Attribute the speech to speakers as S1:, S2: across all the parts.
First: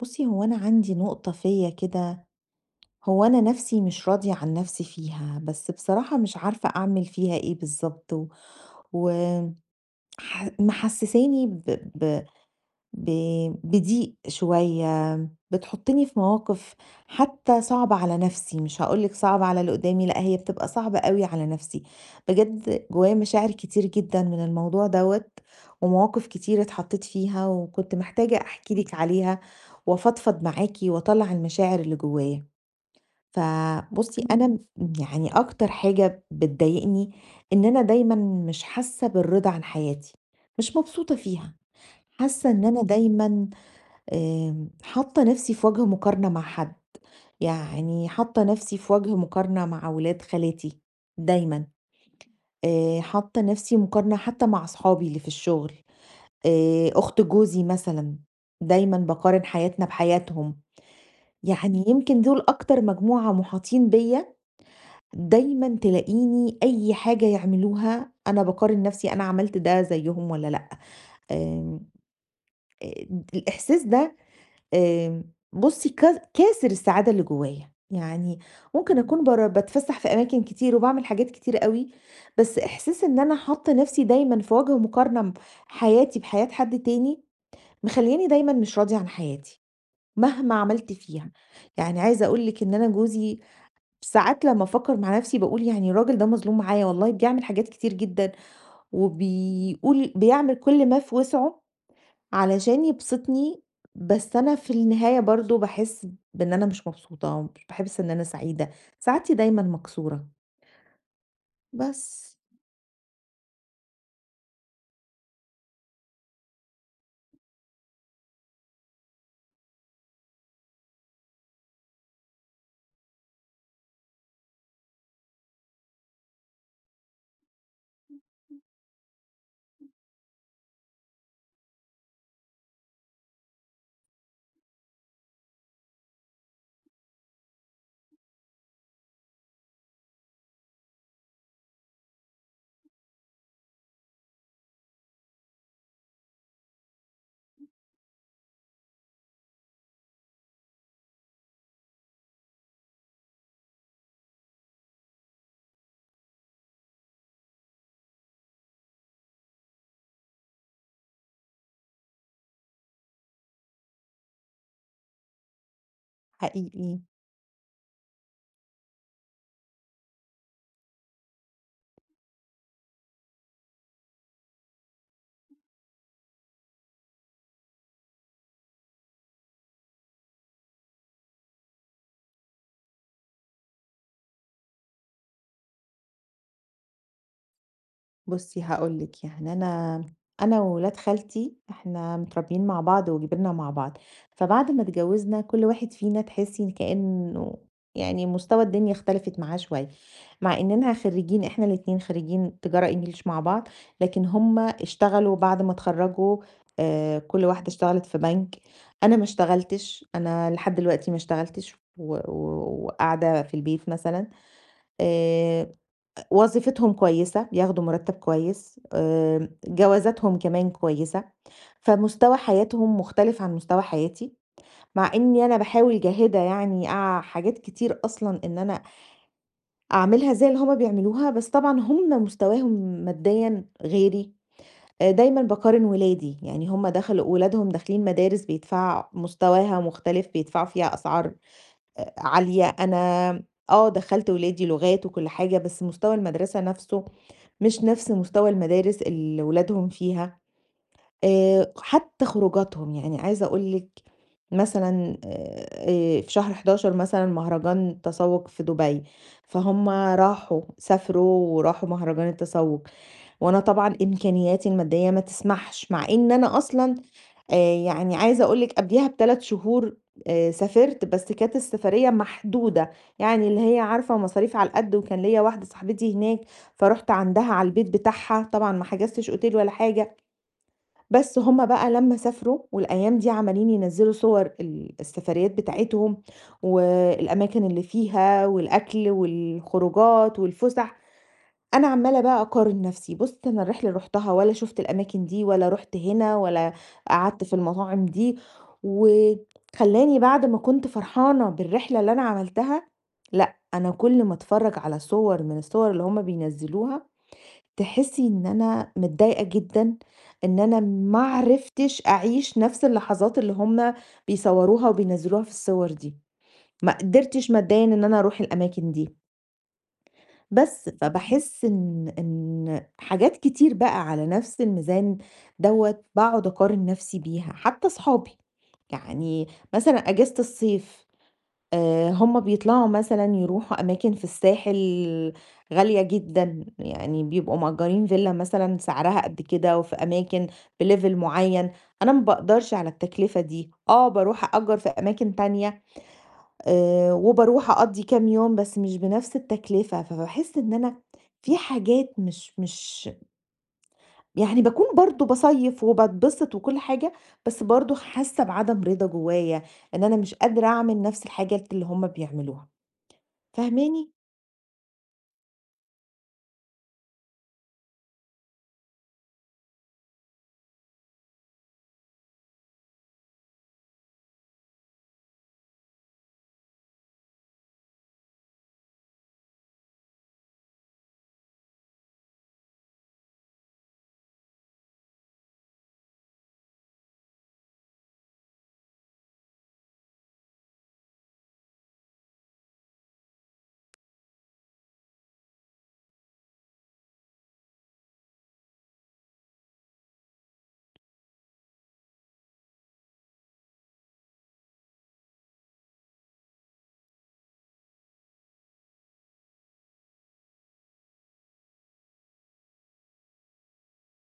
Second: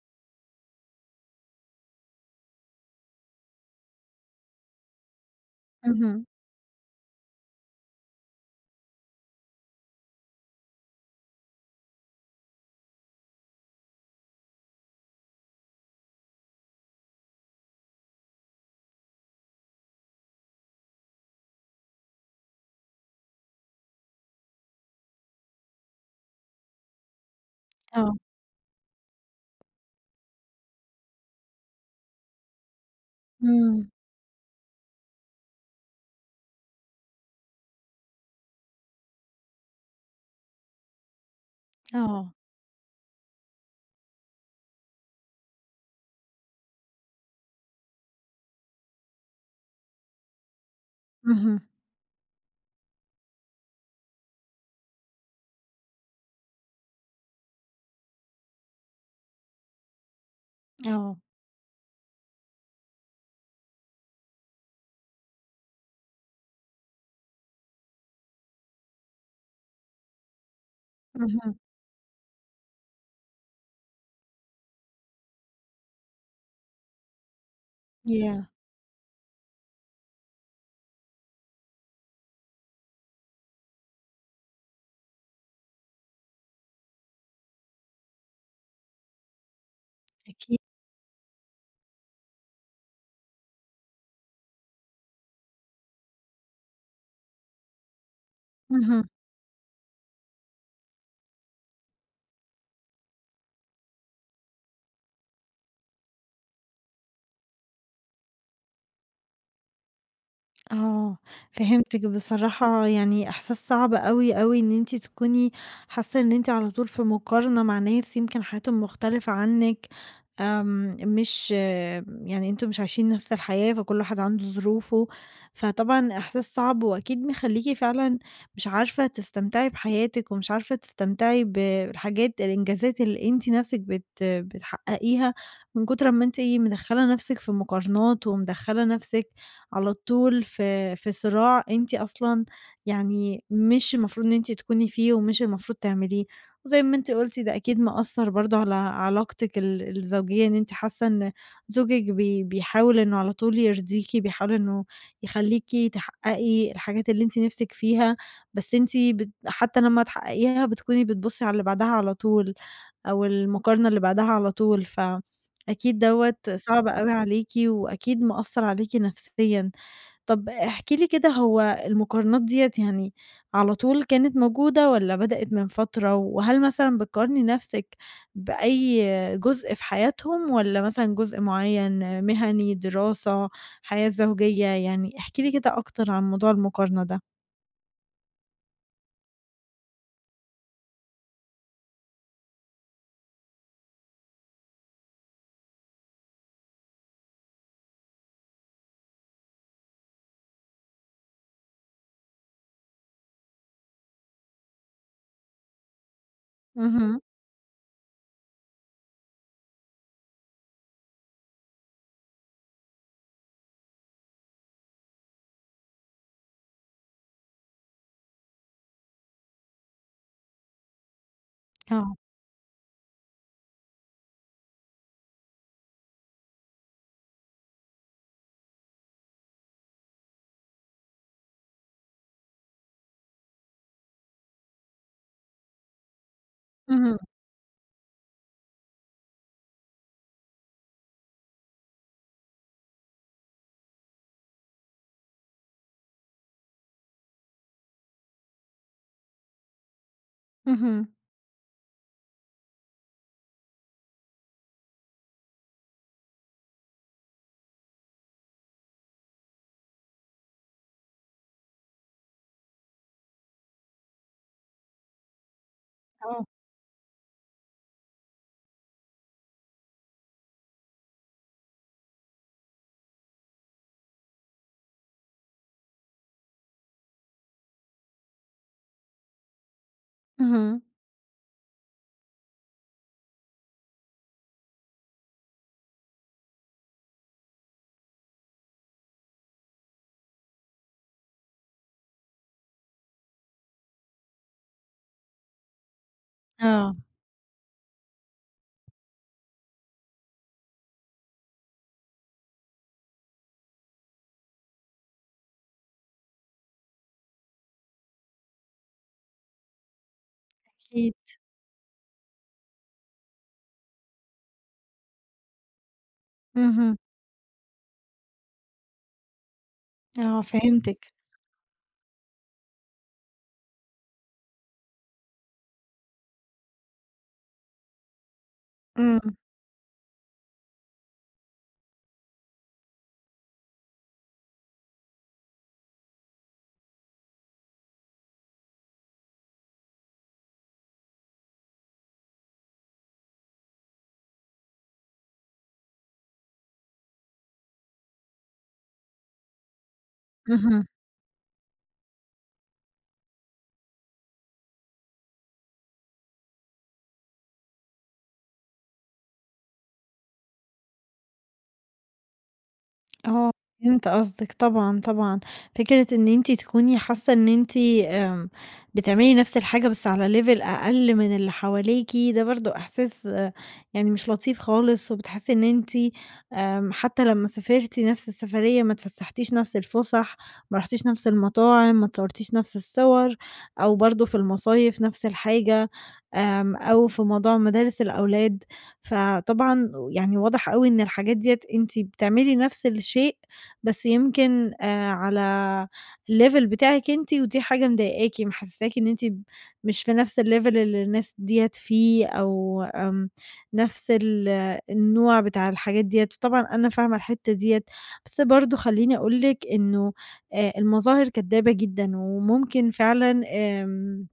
S1: بُصّي، هو أنا عندي نقطة فيّا كده، هو أنا نَفْسي مش راضية عن نَفْسي فيها، بس بصراحة
S2: اهم،
S1: مش عارفة أعمل فيها إيه بالضبط، و وح محسّساني ب ب ب بضيق شوية، بتحطّني في مواقف حتى صعبة على نَفْسي، مش هاقول لِك صعبة على اللي قُدّامي، لأ هي بتبقى صعبة أوي على نَفْسي، بجد جوّايا مشاعر كتير جدًا من الموضوع دوّة، ومواقف كتير اتحطّيت فيها وكنت
S2: آه،
S1: محتاجة أحكي لِك عليها، وأفضفض معاكِ وأطلّع المشاعر اللي جوّايا.
S2: إمم،
S1: فبُصّي إمم. أنا م يعني أكتر حاجة بتضايقني إن أنا دايمًا مش حاسّة بالرضا عن حياتي، مش مبسوطة فيها،
S2: آه،
S1: حاسّة إن أنا دايمًا حاطة نفسي في وجه مقارنة مع حد، يعني حاطة نفسي في وجه مقارنة مع ولاد خالاتي
S2: اهم،
S1: دايمًا، حاطة نفسي مقارنة حتى مع صحابي اللي في الشغل، أخت جوزي مثلًا دايمًا باقارن حياتنا بحياتهم،
S2: آه،
S1: يعني يمكن دول أكتر مجموعة مُحاطين بيّا، دايمًا تلاقيني أي حاجة يعملوها أنا باقارن نفسي أنا عملت ده زيّهم والّا لأ،
S2: اهم،
S1: آمم، آآ، الإحساس ده آمم، بُصّي كاسر السعادة اللي جوايا، يعني
S2: ياه!
S1: ممكن أكون باتفسّح في أماكن كتير وباعمل حاجات كتير أوي، بس إحساس إن أنا حاطّة نَفْسي دايمًا في وَجْه مقارنة حياتي بحياة حد تاني، مخلّياني دايمًا مش راضية عن حياتي، مهما
S2: أكيد،
S1: عملت فيها، يعني عايزة أقول لِك إن أنا جوزي ساعات لمّا أفكّر مع نَفْسي باقول يعني الراجل ده مظلوم معايا والله بيعمل حاجات كتير جدًا،
S2: اهم،
S1: وبيقول بيعمل كل ما في وسعه علشان يبسطني، بس أنا في النهاية برضه باحس بإن أنا مش مبسوطة، مش باحس إن أنا سعيدة، سعادتي دايمًا مكسورة،
S2: آه. فهمتِك
S1: بس
S2: بصراحة، يعني إحساس صعب أوي، أوي إن أنتِ تكوني حاسة إن أنتِ على طول في مقارنة مع ناس يمكن حياتهم مختلفة عنِّك. آمم، مش يعني أنتم مش عايشين نفس الحياة، فكل واحد عنده ظروفه، فطبعًا إحساس صعب وأكيد مخلّيكِ فعلًا مش عارفة تستمتعي بحياتِك، ومش عارفة تستمتعي بالحاجات الإنجازات اللي أنتِ نفسِك بتحققيها، من كتر ما أنتِ إيه، مدخّلة نفسِك في مقارنات، ومدخّلة نفسِك على طول في صراع أنتِ أصلًا يعني مش المفروض إن أنتِ تكوني فيه، ومش المفروض تعمليه. وزي ما أنتِ قُلتِ ده أكيد مأثّر برضه على علاقتِك الزوجية، إن أنتِ حاسة إن زوجِك بيحاول إنه على طول يرضيكِ، بيحاول إنه يخلّيكِ تحقّقي الحاجات اللي أنتِ نِفْسِك فيها، بس أنتِ حتى لمّا تحقّقيها بتكوني بتبُصّي على اللي بعدها على طول، أو المقارنة اللي بعدها على طول، فأكيد دوّة صعب
S1: حقيقي.
S2: أوي عليكِ وأكيد مأثّر عليكِ نفسيًا. طب احكِ لي كده، هو المقارنات ديّة يعني على طول كانت موجودة والّا بدأت من فترة؟ وهل مثلًا بتقارني نَفْسِك بأي جزء في حياتهم والّا مثلًا جزء معيّن مهني، دراسة، حياة زوجية؟ يعني احكِ لي كده أكتر عن موضوع المقارنة ده.
S1: بُصّي هاقول لِك، يعني أنا وولاد خالتي إحنا متربيين مع بعض وكبرنا مع بعض، فبعد ما اتجوزنا كل واحد فينا تحسي كأنه يعني مستوى الدنيا اختلفت معاه شوية، مع إننا خريجين إحنا الاتنين خريجين تجارة إنجليش مع بعض، لكن هُم اشتغلوا بعد ما اتخرجوا
S2: اهم،
S1: كل واحدة اشتغلت في بنك، أنا ما اشتغلتش، أنا لحد دلوقتي ما اشتغلتش و وقاعدة في البيت مثلًا آآ وظيفتهم كويسة، بياخدوا مرتب كويس، جوازاتهم كمان كويسة،
S2: آه،
S1: فمستوى حياتهم مختلف عن مستوى حياتي، مع إني أنا باحاول جاهدة يعني حاجات كتير أصلًا إن أنا أعملها زي اللي هُم بيعملوها، بس طبعًا هُم مستواهم ماديًا غيري، دايمًا باقارن ولادي، يعني هُم
S2: اهم،
S1: دخلوا ولادهم داخلين مدارس بيدفع مستواها مختلف، بيدفعوا فيها أسعار عالية، أنا آه دخّلت ولادي لغات وكل حاجة، بس مستوى المدرسة نَفْسه مش نَفْس مستوى المدارس اللي ولادهم فيها،
S2: اهم،
S1: حتى خروجاتهم، يعني عايزة أقول لِك مثلًا في شهر 11 مثلًا مهرجان تسوّق في دبي، فهُم راحوا سافروا وراحوا مهرجان التسوّق. وأنا طبعًا إمكانياتي المادية ما تسمحش، مع إن
S2: آه،
S1: أنا أصلًا يعني عايزة أقول لِك قبليها ب3 شهور سافرت، بس كانت السفرية محدودة، يعني اللي هي عارفة مصاريف على القد، وكان ليّا واحدة صاحبتي هناك، فرُحت عندها على البيت بتاعها، طبعًا ما حجزتش أوتيل ولا حاجة،
S2: اهم،
S1: بس هُم بقى لمّا سافروا والأيام دي عمالين ينزّلوا صور السفريات بتاعتهم والأماكن اللي فيها والأكل والخروجات والفُسح، أنا عمّالة بقى أقارن نَفْسي، بُص أنا الرحلة اللي رُحتها ولا شُفت الأماكن دي ولا رُحت هنا ولا
S2: آه،
S1: قعدت في المطاعم دي، وخلّاني بعد ما كنت فرحانة بالرحلة اللي أنا عملتها، لأ، أنا كل ما أتفرّج على صور من الصور اللي هم بينزّلوها، تحسّي إن أنا متضايقة جدًا إن أنا
S2: أكيد،
S1: ما عرفتش أعيش نَفْس اللحظات اللي هم بيصوّروها وبينزّلوها في الصور دي، ما
S2: اهم،
S1: قدرتش ماديًا إن أنا أروح الأماكن دي.
S2: آه،
S1: بس،
S2: فهمتِك،
S1: فباحس إن حاجات كتير بقى على نفس الميزان دوّة باقعد أقارن نفسي بيها، حتى أصحابي،
S2: إمم،
S1: يعني مثلًا أجازة الصيف هُم بيطلعوا مثلًا يروحوا أماكن في الساحل غالية جدًا، يعني بيبقوا مأجرين فيلا مثلًا سعرها قد كده وفي أماكن بlevel معين، أنا ما باقدرش على التكلفة دي، آه، باروح أأجر في أماكن تانية وباروح أقضّي كام يوم بس مش بنفس التكلفة، فباحس إن
S2: اهم.
S1: أنا في حاجات مش يعني باكون برضه باصيّف وباتبسط وكل حاجة، بس برضه حاسة بعدم رضا جوايا، إن أنا مش قادرة أعمل نفس الحاجات اللي هُم بيعملوها،
S2: آه، فهمت
S1: فاهماني؟
S2: قصدِك طبعًا، طبعًا. فكرة إن أنتِ تكوني حاسة إن أنتِ آمم، بتعملي نفس الحاجة بس على level أقل من اللي حواليكِ، ده برضه إحساس آه، يعني مش لطيف خالص، وبتحسي إن أنتِ حتى لمّا سافرتِ نفس السفرية ما اتفسحتيش نفس الفُسح، ما رُحتيش نفس المطاعم، ما اتصورتيش نفس الصور، أو برضه في المصايف نفس الحاجة، أو في موضوع مدارس الأولاد. فطبعًا يعني واضح أوي إن الحاجات ديّة أنتِ بتعملي نفس الشيء، بس يمكن على الlevel بتاعِك أنتِ، ودي حاجة مضايقاكِ، محسّساكِ إن أنتِ مش في نفس الlevel اللي الناس ديّة فيه، أو نفس النوع بتاع الحاجات ديّة، وطبعًا أنا فاهمة الحتّة ديّة، بس برضه خلّيني أقول لِك إنه المظاهر كدّابة جدًا، وممكن فعلًا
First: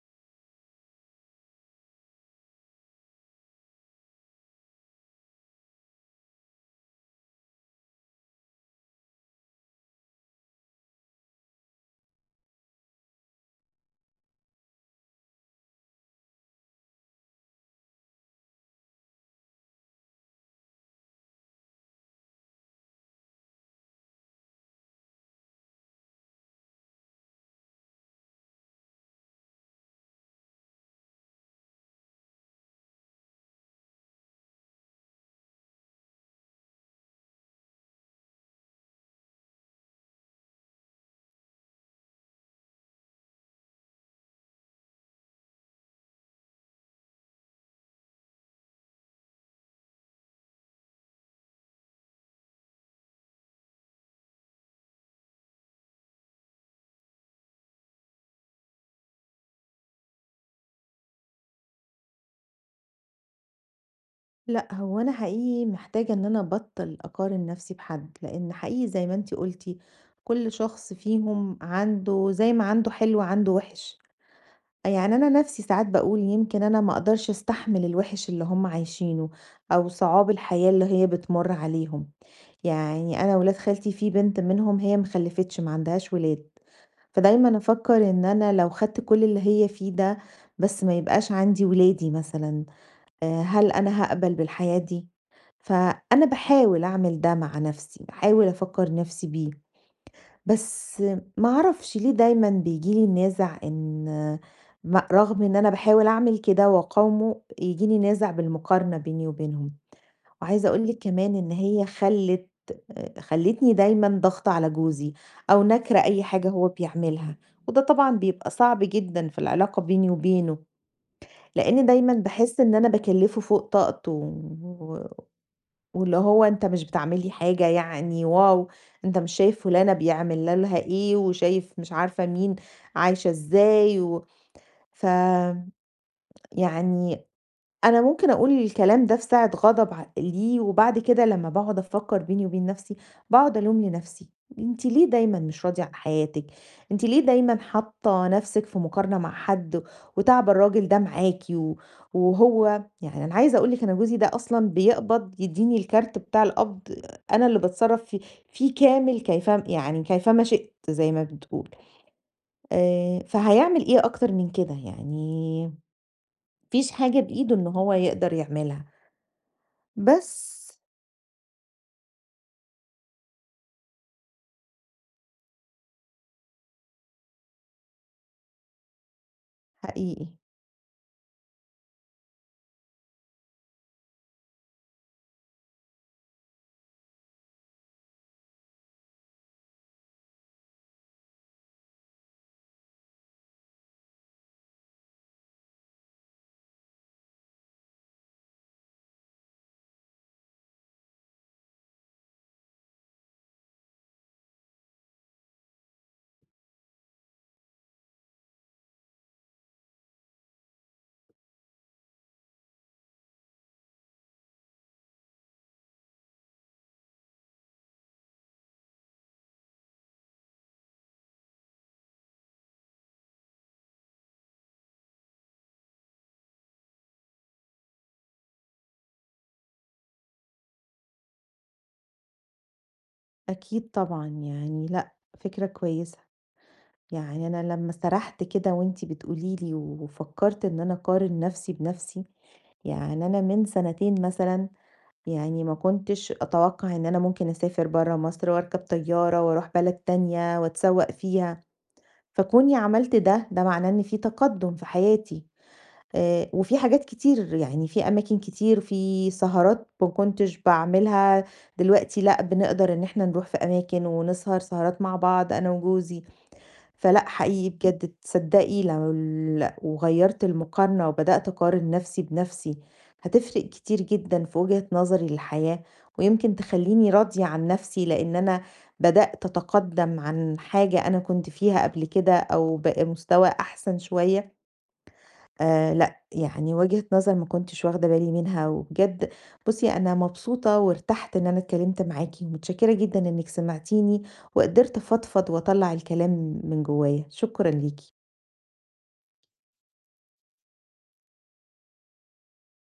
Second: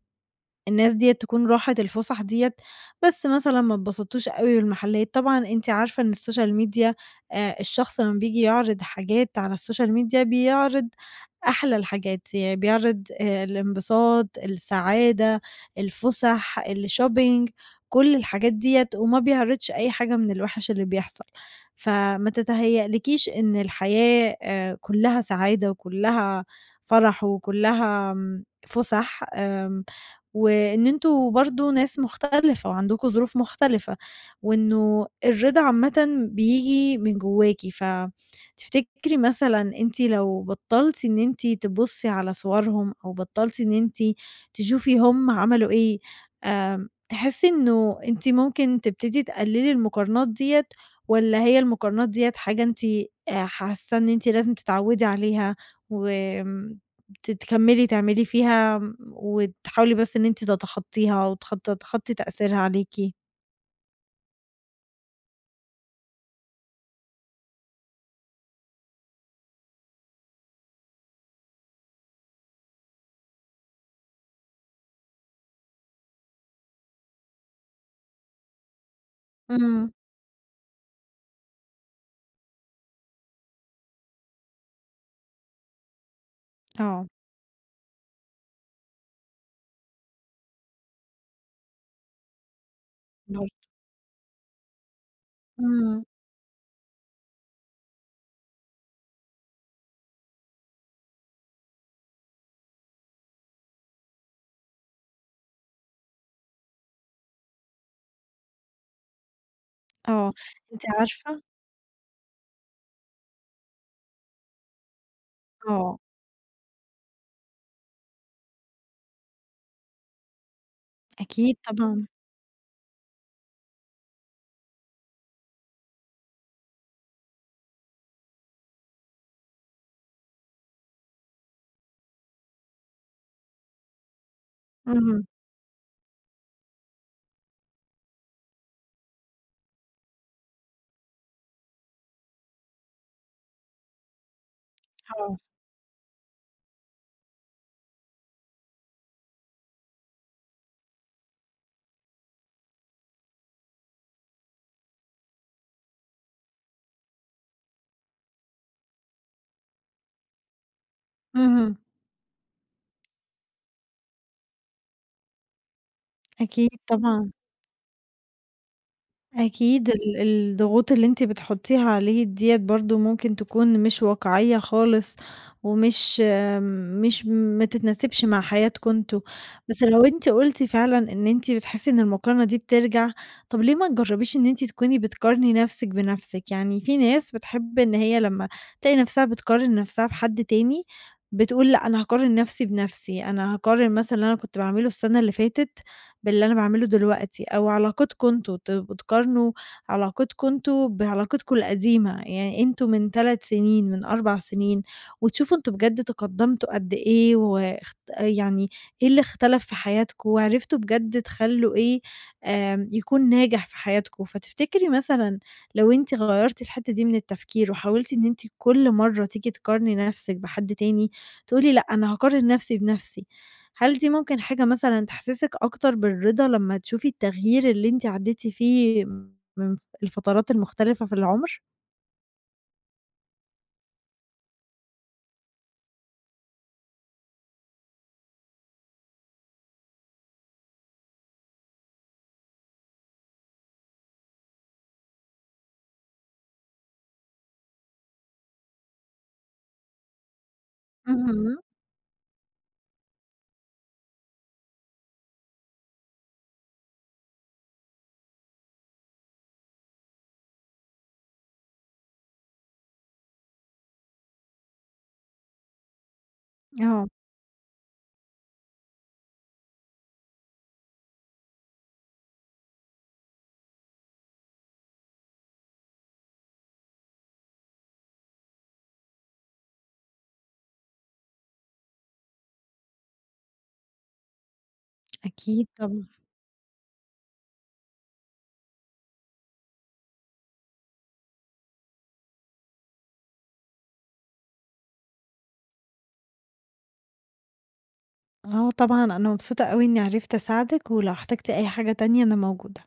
S2: الناس ديّة تكون راحت الفُسح ديّة، بس مثلًا ما اتبسطتوش أوي بالمحلات. طبعًا أنتِ عارفة إن السوشيال ميديا، الشخص لمّا بييجي يعرض حاجات على السوشيال ميديا بيعرض أحلى الحاجات، بيعرض الانبساط، السعادة، الفُسح، الshopping، كل الحاجات ديّة وما بيعرضش أي حاجة من الوِحِش اللي بيحصل، فما تتهيألكيش إن الحياة كُلّها سعادة وكُلّها فرح وكُلّها فُسح، وإن أنتم برضه ناس مختلفة وعندكم ظروف مختلفة، وإنه الرضا عامةً بييجي من جواكِ. فتفتكري مثلًا أنتِ لو بطّلتِ إن أنتِ تبُصّي على صورهم، أو بطّلتِ إن أنتِ تشوفي هم عملوا إيه، تحسّي إنه أنتِ ممكن تبتدي تقلّلي المقارنات ديّة، والّا هي المقارنات ديّة حاجة أنتِ حاسّة إن أنتِ لازم تتعوّدي عليها وآمم ت تكمّلي تعملي فيها م وتحاولي بس إن أنتِ تتخطّيها وتخط تتخطّي تأثيرها عليكِ.
S1: لأ، هو أنا حقيقي محتاجة إن أنا أبطّل أقارن نفسي بحد، لإن حقيقي زي ما أنتِ قُلتِ كل شخص فيهم عنده زي ما عنده حلو عنده وِحِش. يعني أنا نفسي ساعات باقول يمكن أنا ما أقدرش أستحمل الوِحِش اللي هُم عايشينه، أو
S2: إمم.
S1: صعاب الحياة اللي هي بتمُر عليهم، يعني أنا ولاد خالتي في بنت منهم هي ما خلّفتش ما عندهاش ولاد،
S2: آه،
S1: فدايمًا أفكّر إن أنا لو خدت كل اللي هي فيه ده بس ما يبقاش عندي ولادي مثلًا،
S2: برضه.
S1: هل أنا هاقبل بالحياة دي؟
S2: إمم.
S1: فأنا باحاول أعمل ده مع نفسي، باحاول أفكّر نفسي بيه. بس ما اعرفش ليه دايمًا بييجي لي النازع إن رغم إن أنا باحاول أعمل كده وأقاومه، ييجي لي نازع بالمقارنة بيني وبينهم،
S2: آه،
S1: وعايزة
S2: أنتِ
S1: أقول لِك كمان
S2: عارفة
S1: إن هي خلِّت خلِّتني دايمًا ضاغطة على جوزي أو
S2: آه،
S1: ناكرة أي حاجة هو بيعملها، وده طبعًا بيبقى صعب جدًا في العلاقة بيني وبينه،
S2: أكيد
S1: لإني
S2: طبعًا.
S1: دايمًا باحس إن أنا باكلّفه فوق طاقته واللي هو أنتِ مش بتعملي حاجة يعني واو! أنت مش شايف فلانة بيعمل لها إيه، وشايف مش عارفة مين عايشة إزاي و ف
S2: اهم،
S1: يعني أنا ممكن أقول الكلام ده في ساعة غضب ليه، وبعد كده لمّا باقعد أفكّر بيني وبين نفسي، باقعد ألوم لنفسي، أنتِ ليه
S2: آه.
S1: دايمًا مش راضية عن حياتِك، أنتِ ليه دايمًا حاطة نفسِك في مقارنة مع حد، وتعب الراجل ده معاكِ، وهو يعني أنا عايزة أقول لِك أنا جوزي ده أصلًا بيقبض يدّيني الكارت بتاع القبض، أنا اللي باتصرّف فيه في كامل كيفما يعني كيفما شئت زي ما بتقول،
S2: اهم.
S1: فهيعمل إيه أكتر من كده يعني، ما
S2: أكيد
S1: فيش حاجة
S2: طبعًا.
S1: بإيده إن هو يقدر يعملها.
S2: أكيد ال
S1: بس
S2: الضغوط اللي أنتِ بتحطّيها عليه ديّة برضه ممكن تكون مش واقعية خالص، ومش آم، مش ما تتناسبش مع حياتكم أنتم. بس لو
S1: حقيقي
S2: أنتِ قُلتِ فعلًا إن أنتِ بتحسّي إن المقارنة دي بترجع، طَب ليه ما تجرّبيش إن أنتِ تكوني بتقارني نَفْسِك بنَفْسِك؟ يعني في ناس بتحب إن هي لمّا تلاقي نَفْسها بتقارن نَفْسها بحد تاني، بتقول لأ، أنا هاقارن نَفْسي بنَفْسي، أنا هاقارن مثلًا اللي أنا كنت باعمله السَنة اللي فاتت باللي أنا باعمله دلوقتي، أو علاقتكم أنتم تبقوا تقارنوا علاقتكم أنتم بعلاقتكم القديمة، يعني أنتم من 3 سنين، من 4 سنين، وتشوفوا أنتم بجد تقدمتوا قد إيه، يعني إيه اللي اختلف في حياتكم، وعرفتوا بجد تخلوا إيه يكون ناجح في حياتكم. فتفتكري مثلًا لو أنتِ غيّرتِ الحتة دي من التفكير، وحاولتِ إن أنتِ كل مرّة تيجي تقارني نفسِك بحد تاني، تقولي لأ أنا هاقارن نفسي بنفسي، هل دي ممكن حاجة مثلًا تحسسِك أكتر بالرضا لمّا تشوفي التغيير اللي أنتِ عدّيتِ فيه من الفترات المختلفة في العمر؟
S1: أكيد طبعًا يعني لأ، فكرة كويسة، يعني أنا لمّا سرحت كده وأنتِ بتقولي لي وفكّرت إن أنا أقارن نَفْسي بنَفْسي، يعني أنا من سنتين مثلًا يعني ما كنتش أتوقّع إن أنا ممكن أسافر برّه مصر وأركب طيارة وأروح بلد تانية وأتسوّق
S2: اهم.
S1: فيها، فكوني عملت ده، ده معناه إن في تقدُّم في حياتي. وفي حاجات كتير، يعني في أماكن كتير، في سهرات ما كنتش باعملها، دلوقتي لأ، بنقدر إن إحنا نروح في أماكن ونسهر سهرات مع بعض أنا وجوزي،
S2: آه،
S1: فلأ حقيقي بجد تصدّقي لو ال وغيّرت المقارنة وبدأت أقارن نَفْسي بنَفْسي، هتفرق كتير جدًا في وجهة نظري للحياة، ويمكن تخلّيني راضية عن نَفْسي لإن أنا بدأت أتقدّم عن حاجة أنا كنت فيها قبل كده أو بقى مستوى أحسن شوية،
S2: أكيد طبعًا.
S1: لأ، يعني وجهة نظر ما كنتش واخدة بالي منها، وبجد بُصّي أنا مبسوطة وارتحت إن أنا اتكلمت معاكِ، ومتشكرة جدًا إنِك سمعتيني، وقدرت أفضفض وأطلّع الكلام من جوايا، شكرًا ليكِ.
S2: آه طبعًا، أنا مبسوطة أوي إني عرفت أساعدِك، ولو احتجتِ أي حاجة تانية أنا موجودة.